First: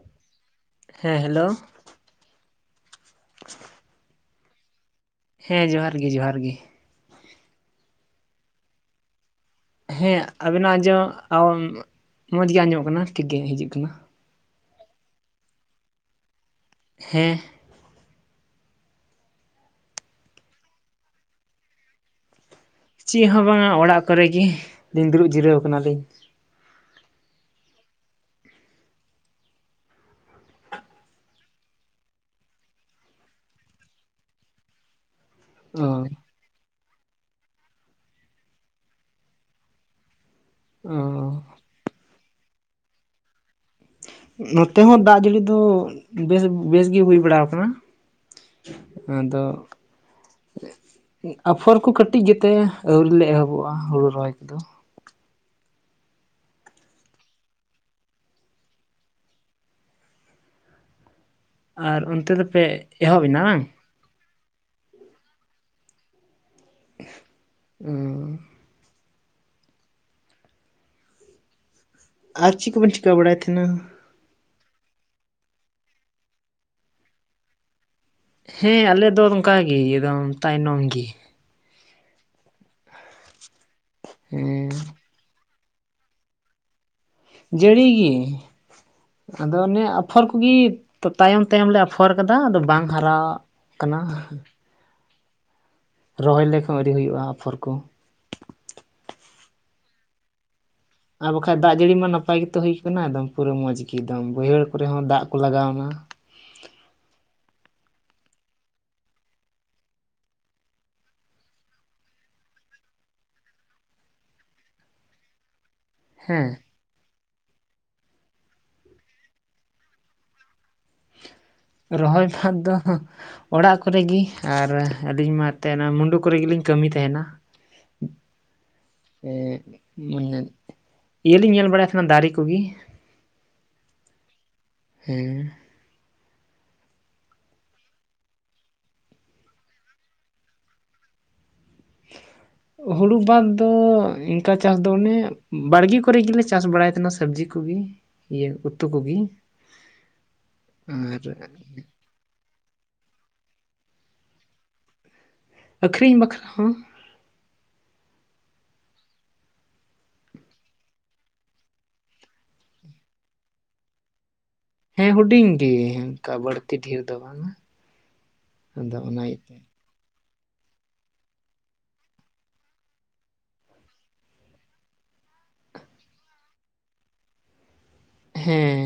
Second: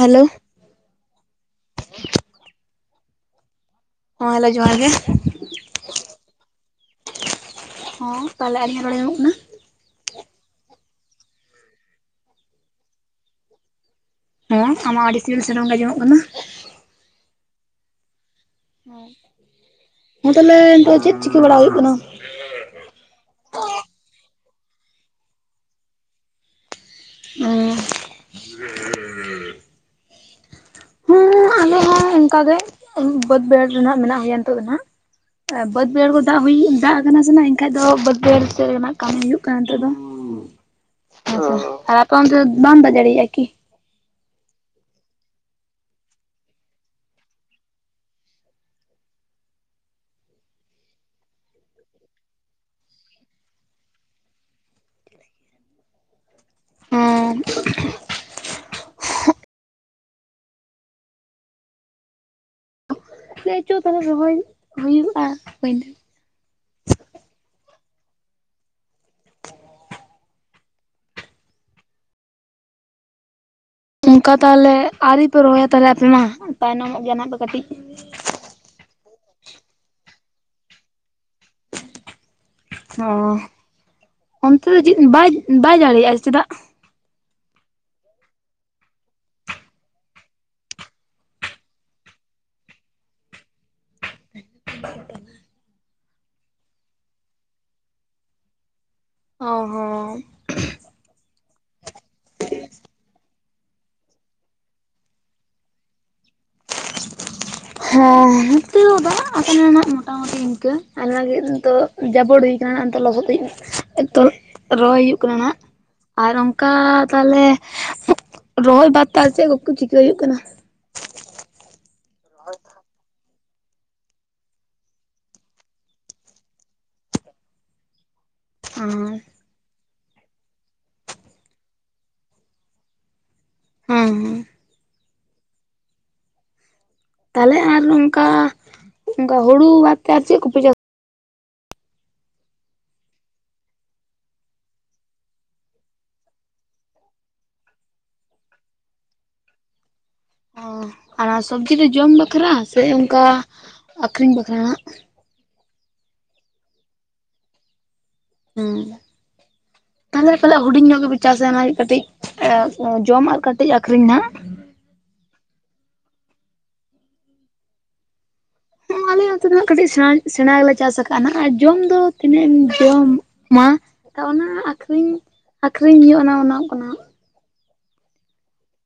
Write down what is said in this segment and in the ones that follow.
Hello ᱦᱮᱸ hello ᱦᱮᱸ hello ᱡᱚᱦᱟᱸᱨ ᱜᱮ ᱦᱮᱸ ᱡᱚᱦᱟᱸᱨ ᱜᱮ ᱡᱚᱦᱟᱸᱨ ᱜᱮ ᱦᱚᱸ [unintelligible] ᱧᱟᱢᱚᱜ ᱠᱟᱱᱟ ᱦᱮᱸ ᱟᱵᱮᱱᱟᱜ ᱟᱸᱡᱚᱢ ᱢᱚᱸᱡᱽ ᱜᱮ ᱟᱸᱡᱚᱢᱚᱜ ᱠᱟᱱᱟ ᱴᱷᱤᱠ ᱜᱮ ᱦᱤᱡᱩᱜ ᱠᱟᱱᱟ᱾ ᱦᱮᱸ ᱟᱢᱟᱜ ᱦᱚᱸ ᱟᱹᱰᱤ ᱥᱤᱵᱤᱞ ᱥᱮᱨᱚᱢ ᱜᱮ ᱟᱸᱡᱚᱢᱚᱜ ᱠᱟᱱᱟ ᱦᱮᱸ᱾ ᱦᱮᱸ ᱛᱟᱦᱚᱞᱮ ᱱᱤᱛᱳᱜ ᱪᱮᱫᱽ ᱪᱤᱠᱟᱹ ᱵᱟᱲᱟ ᱦᱩᱭᱩᱜ ᱠᱟᱱᱟ? ᱪᱮᱫ ᱦᱚᱸ ᱵᱟᱝ ᱚᱲᱟᱜ ᱠᱚ ᱨᱮ ᱜᱮ ᱞᱤᱧ ᱫᱩᱲᱩᱵ ᱡᱤᱨᱟᱹᱣ ᱠᱟᱱᱟ ᱞᱤᱧ᱾ ᱚᱸ ᱦᱚᱸ ᱟᱞᱮ ᱦᱚᱸ ᱚᱱᱠᱟ ᱜᱮ ᱵᱟᱹᱫᱽ ᱵᱟᱹᱭᱦᱟᱹᱲ ᱨᱮ ᱢᱮᱱᱟᱜ ᱜᱮᱭᱟ ᱱᱤᱛᱚᱜ ᱫᱚ ᱱᱟᱦᱟᱸᱜ ᱚ ᱵᱟᱹᱫᱽ ᱵᱟᱹᱭᱦᱟᱹᱲ ᱠᱚ ᱫᱚ ᱫᱟᱜ ᱦᱩᱭ ᱫᱟᱜ ᱟᱠᱟᱱᱟ ᱥᱮ ᱮᱱᱠᱷᱟᱡ ᱫᱚ ᱵᱟᱹᱫᱽ ᱵᱟᱹᱭᱦᱟᱹᱲ ᱥᱮᱫ ᱨᱮᱱᱟᱜ ᱠᱟᱹᱢᱤ ᱦᱩᱭᱩᱜ ᱠᱟᱱᱟ ᱱᱤᱛᱚᱜ ᱫᱚ᱾ ᱚ ᱟᱪᱪᱷᱟ ᱟᱨ ᱟᱯᱮ ᱚᱱᱛᱮ ᱵᱟᱝ ᱫᱟᱜ ᱡᱟᱹᱲᱤᱭᱮᱫᱟ ᱠᱤ ᱱᱚᱛᱮ ᱦᱚᱸ ᱫᱟᱜ ᱡᱟᱹᱲᱤ ᱫᱚ ᱵᱮᱥ ᱵᱮᱥ ᱜᱤ ᱦᱩᱭ ᱵᱟᱲᱟ ᱟᱠᱟᱱᱟ᱾ ᱟᱫᱚ ᱟᱯᱷᱚᱨ ᱠᱚ ᱠᱟᱹᱴᱤᱡ ᱜᱮ ᱛᱮ ᱟᱹᱣᱨᱤ ᱞᱮ ᱮᱦᱚᱵᱚᱜᱼᱟ ᱦᱩᱲᱩ ᱨᱚᱦᱚᱭ ᱠᱚ ᱫᱚ᱾ ᱦᱮᱸ ᱟᱨ ᱚᱱᱛᱮ ᱫᱚ ᱯᱮ? ᱞᱟᱹᱭ ᱪᱚ ᱛᱟᱦᱚᱞᱮ ᱨᱚᱦᱚᱭ ᱦᱩᱭᱩᱜᱼᱟ ᱯᱟᱹᱭᱞᱟᱹ ᱚᱸ ᱟᱨ ᱪᱤ ᱠᱚᱵᱮᱱ ᱪᱤᱠᱟᱹ ᱵᱟᱲᱟᱭ ᱛᱟᱦᱮᱸᱱᱟ ᱚᱱᱠᱟ ᱛᱟᱦᱚᱞᱮ ᱟᱹᱣᱨᱤ ᱯᱮ ᱨᱚᱦᱚᱭᱟ ᱛᱟᱦᱚᱞᱮ ᱟᱯᱮ ᱢᱟ ᱛᱟᱭᱱᱚᱢᱚᱜ ᱜᱮᱭᱟ ᱱᱟᱱᱟᱜ ᱯᱮ ᱠᱟᱹᱴᱤᱡ ᱦᱮᱸ ᱟᱞᱮ ᱫᱚ ᱱᱚᱝᱠᱟ ᱜᱮ ᱮᱠᱫᱚᱢ ᱛᱟᱭᱱᱚᱢ ᱜᱮ ᱚᱸ ᱦᱮᱸ᱾ ᱪᱮᱫ ᱪᱮᱫ ᱵᱟᱭ ᱵᱟᱭ ᱡᱟᱲᱤᱭᱨᱜᱼᱟ ᱪᱮ ᱫᱟᱜ ᱡᱟᱹᱲᱤ ᱜᱤ ᱟᱫᱚ ᱚᱱᱮ ᱟᱯᱷᱚᱨ ᱠᱩᱜᱤ ᱛᱟᱭᱚᱢ ᱛᱟᱭᱚᱢ ᱞᱮ ᱟᱯᱷᱚᱨ ᱟᱠᱟᱫᱟ ᱟᱫᱚ ᱵᱟᱝ ᱦᱟᱨᱟ ᱠᱟᱱᱟ [unintelligible] ᱨᱚᱦᱚᱭ ᱞᱮᱠ ᱦᱚᱸ ᱟᱹᱣᱨᱤ ᱦᱩᱭᱩᱜ-ᱟ ᱟᱯᱷᱚᱨ ᱠᱩ ᱚ ᱦᱚᱸ ᱟᱨ ᱵᱟᱠᱷᱟᱡ ᱫᱟᱜ ᱡᱟᱹᱲᱤ ᱢᱟ ᱱᱟᱯᱟᱭ ᱜᱮᱛᱚ ᱦᱩᱭᱩᱜ ᱠᱟᱱᱟ ᱮᱠᱚᱢ ᱯᱩᱨᱟᱹ ᱢᱚᱸᱡᱽ ᱜᱮ ᱮᱠᱚᱢ ᱵᱟᱹᱭᱦᱟᱹᱲ ᱠᱚᱨᱮ ᱦᱚᱸ ᱫᱟᱜ ᱠᱚ ᱞᱟᱜᱟᱣ ᱱᱟ ᱦᱮᱸ ᱱᱚᱛᱮ ᱦᱚᱸ ᱫᱟᱜ ᱟᱠᱟᱱᱟ ᱦᱟᱸᱜ ᱢᱚᱴᱟᱢᱩᱴᱤ ᱤᱱᱠᱟᱹ ᱟᱭ ᱞᱟᱹᱜᱤᱫ ᱫᱚ ᱡᱟᱵᱚᱲᱤ ᱠᱟᱱᱟ ᱱᱟᱜ ᱱᱤᱛᱚᱜ ᱞᱚᱦᱚᱫ ᱫᱤᱜ ᱛᱚ ᱨᱚᱦᱚᱭ ᱦᱩᱭᱩᱜ ᱠᱟᱱᱟ ᱱᱟᱦᱟᱜ ᱟᱨ ᱦᱮᱸ ᱚᱱᱠᱟ ᱛᱟᱦᱚᱞᱮ ᱨᱚᱦᱚᱭ ᱵᱟᱫ ᱛᱮ ᱪᱮᱫ ᱠᱚ ᱠᱚ ᱪᱤᱠᱟᱹᱭ ᱦᱩᱭᱩᱜ ᱠᱟᱱᱟ? ᱨᱚᱦᱚᱭ ᱵᱟᱫ ᱫᱚ ᱚᱲᱟᱜ ᱠᱚᱨᱮ ᱜᱤ ᱟᱨ ᱟᱹᱞᱤᱧ ᱢᱟ ᱮᱱᱛᱮᱫ ᱚᱱᱟ ᱢᱩᱸᱰᱩ ᱠᱚᱨᱮ ᱜᱮᱞᱤᱧ ᱠᱟᱹᱢᱤᱭ ᱛᱟᱦᱮᱸᱱᱟ᱾ ᱟ ᱮᱜ ᱢᱩᱧᱱᱮ ᱤᱭᱟᱹ ᱞᱤᱧ ᱧᱮᱞ ᱵᱟᱲᱟᱭ ᱮᱫ ᱛᱟᱦᱮᱸᱱᱟ ᱫᱟᱨᱮ ᱠᱚᱜᱤ ᱦᱩᱸ ᱦᱩᱸ ᱦᱮᱸ ᱛᱟᱦᱚᱞᱮ ᱟᱨ ᱚᱱᱠᱟ ᱚᱱᱠᱟ ᱦᱩᱲᱩ ᱵᱟᱫ ᱛᱮ ᱟᱨ ᱪᱮᱫ ᱠᱚᱯᱮ ᱪᱟᱥ [unintelligible] ᱦᱩᱲᱩ ᱵᱟᱫᱽ ᱫᱚ ᱤᱱᱠᱟ ᱪᱟᱥ ᱫᱚ ᱚᱱᱮ ᱵᱟᱲᱜᱤ ᱠᱚᱨᱮ ᱜᱮᱞᱮ ᱪᱟᱥ ᱵᱟᱲᱟᱭ ᱮᱫ ᱛᱟᱦᱮᱱᱟ ᱥᱚᱵᱽᱡᱤ ᱠᱩᱵᱤ ᱤᱭᱟᱹ ᱩᱛᱩ ᱠᱩᱜᱤ ᱚ ᱟᱨ ᱥᱚᱵᱽᱡᱤ ᱫᱚ ᱡᱚᱢ ᱵᱟᱠᱷᱨᱟ ᱥᱮ ᱚᱱᱠᱟ ᱟᱹᱠᱷᱨᱤᱧ ᱵᱟᱠᱷᱨᱟ ᱟᱹᱠᱷᱨᱤᱧ ᱵᱟᱠᱷᱨᱟ ᱦᱚᱸ ᱟᱸ ᱛᱟᱦᱚᱞᱮ ᱯᱟᱞᱮᱜ ᱦᱩᱰᱤᱧ ᱧᱚᱜ ᱜᱮᱯᱮ ᱪᱟᱥᱟ ᱚᱱᱟ ᱠᱟᱹᱴᱤᱡ ᱮᱸᱜ ᱡᱚᱢ ᱟᱨ ᱠᱟᱹᱴᱤᱡ ᱟᱹᱠᱷᱨᱤᱧ ᱱᱟᱜ ᱦᱮᱸ ᱦᱩᱰᱤᱧ ᱜᱮ ᱚᱱᱠᱟ ᱵᱟᱹᱲᱛᱤ ᱰᱷᱤᱨ ᱫᱚ ᱵᱟᱝᱟ ᱟᱫᱚ ᱚᱱᱟ ᱟᱞᱮ ᱚᱱᱛᱮ ᱤᱭᱟᱹᱛᱮ ᱫᱚ ᱦᱟᱸᱜ ᱠᱟᱹᱴᱤᱡ ᱥᱮᱬᱟ ᱥᱮᱬᱟ ᱜᱮᱞᱮ ᱪᱟᱥ ᱟᱠᱟᱫ-ᱟ ᱱᱟᱜ ᱟᱨ ᱡᱚᱢ ᱫᱚ ᱛᱤᱱᱟᱹᱜ ᱮᱢ ᱡᱚᱢ ᱢᱟ ᱛᱚ ᱚᱱᱟ ᱟᱠᱷᱨᱤᱧ ᱟᱠᱷᱨᱤᱧ ᱦᱩᱭᱩᱜ ᱟᱱᱟ ᱚᱱᱟᱜ ᱠᱟᱱᱟ ᱦᱮᱸ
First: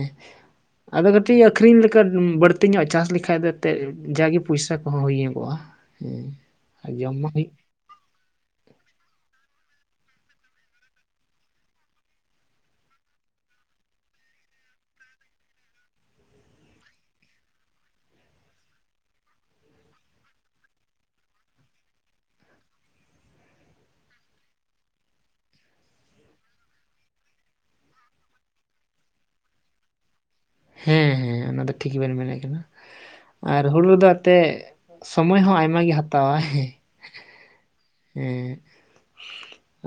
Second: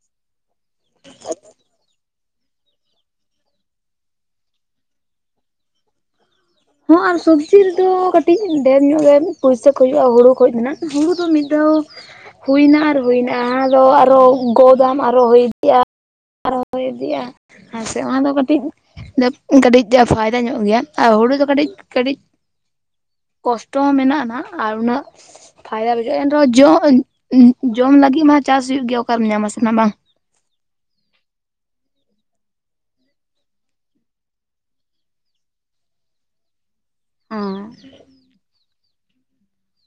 ᱟᱫᱚ ᱠᱟᱹᱴᱤᱡ ᱟᱹᱠᱷᱨᱤᱧ ᱞᱮᱠᱟ ᱵᱟᱹᱲᱛᱤ ᱧᱚᱜ ᱪᱟᱥ ᱞᱮᱠᱷᱟᱡ ᱫᱚ ᱮᱱᱛᱮᱫ ᱡᱟᱜᱮ ᱯᱚᱭᱥᱟ ᱠᱚᱦᱚᱸ ᱦᱩᱭ ᱧᱚᱜᱚᱜ-ᱟ ᱦᱮᱸ ᱦᱚᱸ ᱡᱚᱢ ᱟᱨ ᱢᱟ ᱦᱩᱭᱩᱜ ᱥᱚᱵᱽᱡᱤ ᱫᱚ ᱠᱟᱹᱴᱤᱡ ᱰᱷᱮᱨ ᱧᱚᱜ ᱜᱮ ᱯᱩᱭᱥᱟᱹ ᱠᱚ ᱦᱩᱭᱩᱜᱼᱟ ᱦᱩᱲᱩ ᱠᱷᱚᱡ ᱫᱚ ᱱᱟᱜ ᱦᱩᱲᱩ ᱫᱚ ᱢᱤᱫ ᱫᱷᱟᱹᱣ ᱦᱩᱭ ᱱᱟ ᱟᱨ ᱦᱩᱭ ᱱᱟ ᱟᱫᱚ ᱟᱨᱦᱚ ᱜᱚᱫᱟᱢ ᱟᱨᱦᱚ ᱦᱩᱭ ᱤᱫᱤᱜᱼᱟ ᱟᱨᱦᱚ ᱦᱩᱭ ᱤᱫᱤᱜ-ᱟ ᱟᱨ ᱥᱮ ᱚᱱᱟ ᱫᱚ ᱠᱟᱹᱴᱤᱡ ᱠᱟᱹᱴᱤᱡ ᱯᱷᱟᱭᱫᱟ ᱧᱚᱜ ᱜᱮᱭᱟ ᱟᱨ ᱦᱩᱲᱩ ᱫᱚ ᱠᱟᱹᱴᱤᱡ ᱠᱟᱹᱴᱤᱡ ᱠᱚᱥᱴᱚ ᱦᱚᱸ ᱢᱮᱱᱟᱜ-ᱟ ᱱᱟᱦᱟᱜ ᱟᱨ ᱩᱱᱟᱹᱜ ᱯᱷᱟᱭᱫᱟ ᱵᱩᱡᱷᱟᱹᱜᱼᱟ ᱮᱱ ᱨᱮᱦᱚᱸ ᱡᱚ ᱡᱚᱢ ᱞᱟᱹᱜᱤᱫ ᱢᱟ ᱪᱟᱥ ᱦᱩᱭᱩᱜ ᱜᱮᱭᱟ ᱚᱠᱟ ᱨᱮᱢ ᱧᱟᱢᱟ ᱥᱮ ᱱᱟ ᱵᱟᱝ ᱦᱮᱸ ᱦᱮᱸ ᱚᱱᱟ ᱫᱚ ᱴᱷᱤᱠ ᱵᱮᱱ ᱢᱮᱱᱮᱫ ᱠᱟᱱᱟ᱾ ᱟᱨ ᱦᱩᱲᱩ ᱨᱮᱫᱚ ᱮᱛᱮᱫ ᱥᱚᱢᱚᱭ ᱦᱚᱸ ᱟᱭᱢᱟ ᱜᱮ ᱦᱟᱛᱟ ᱣᱟᱭ ᱟᱸ ᱮᱸ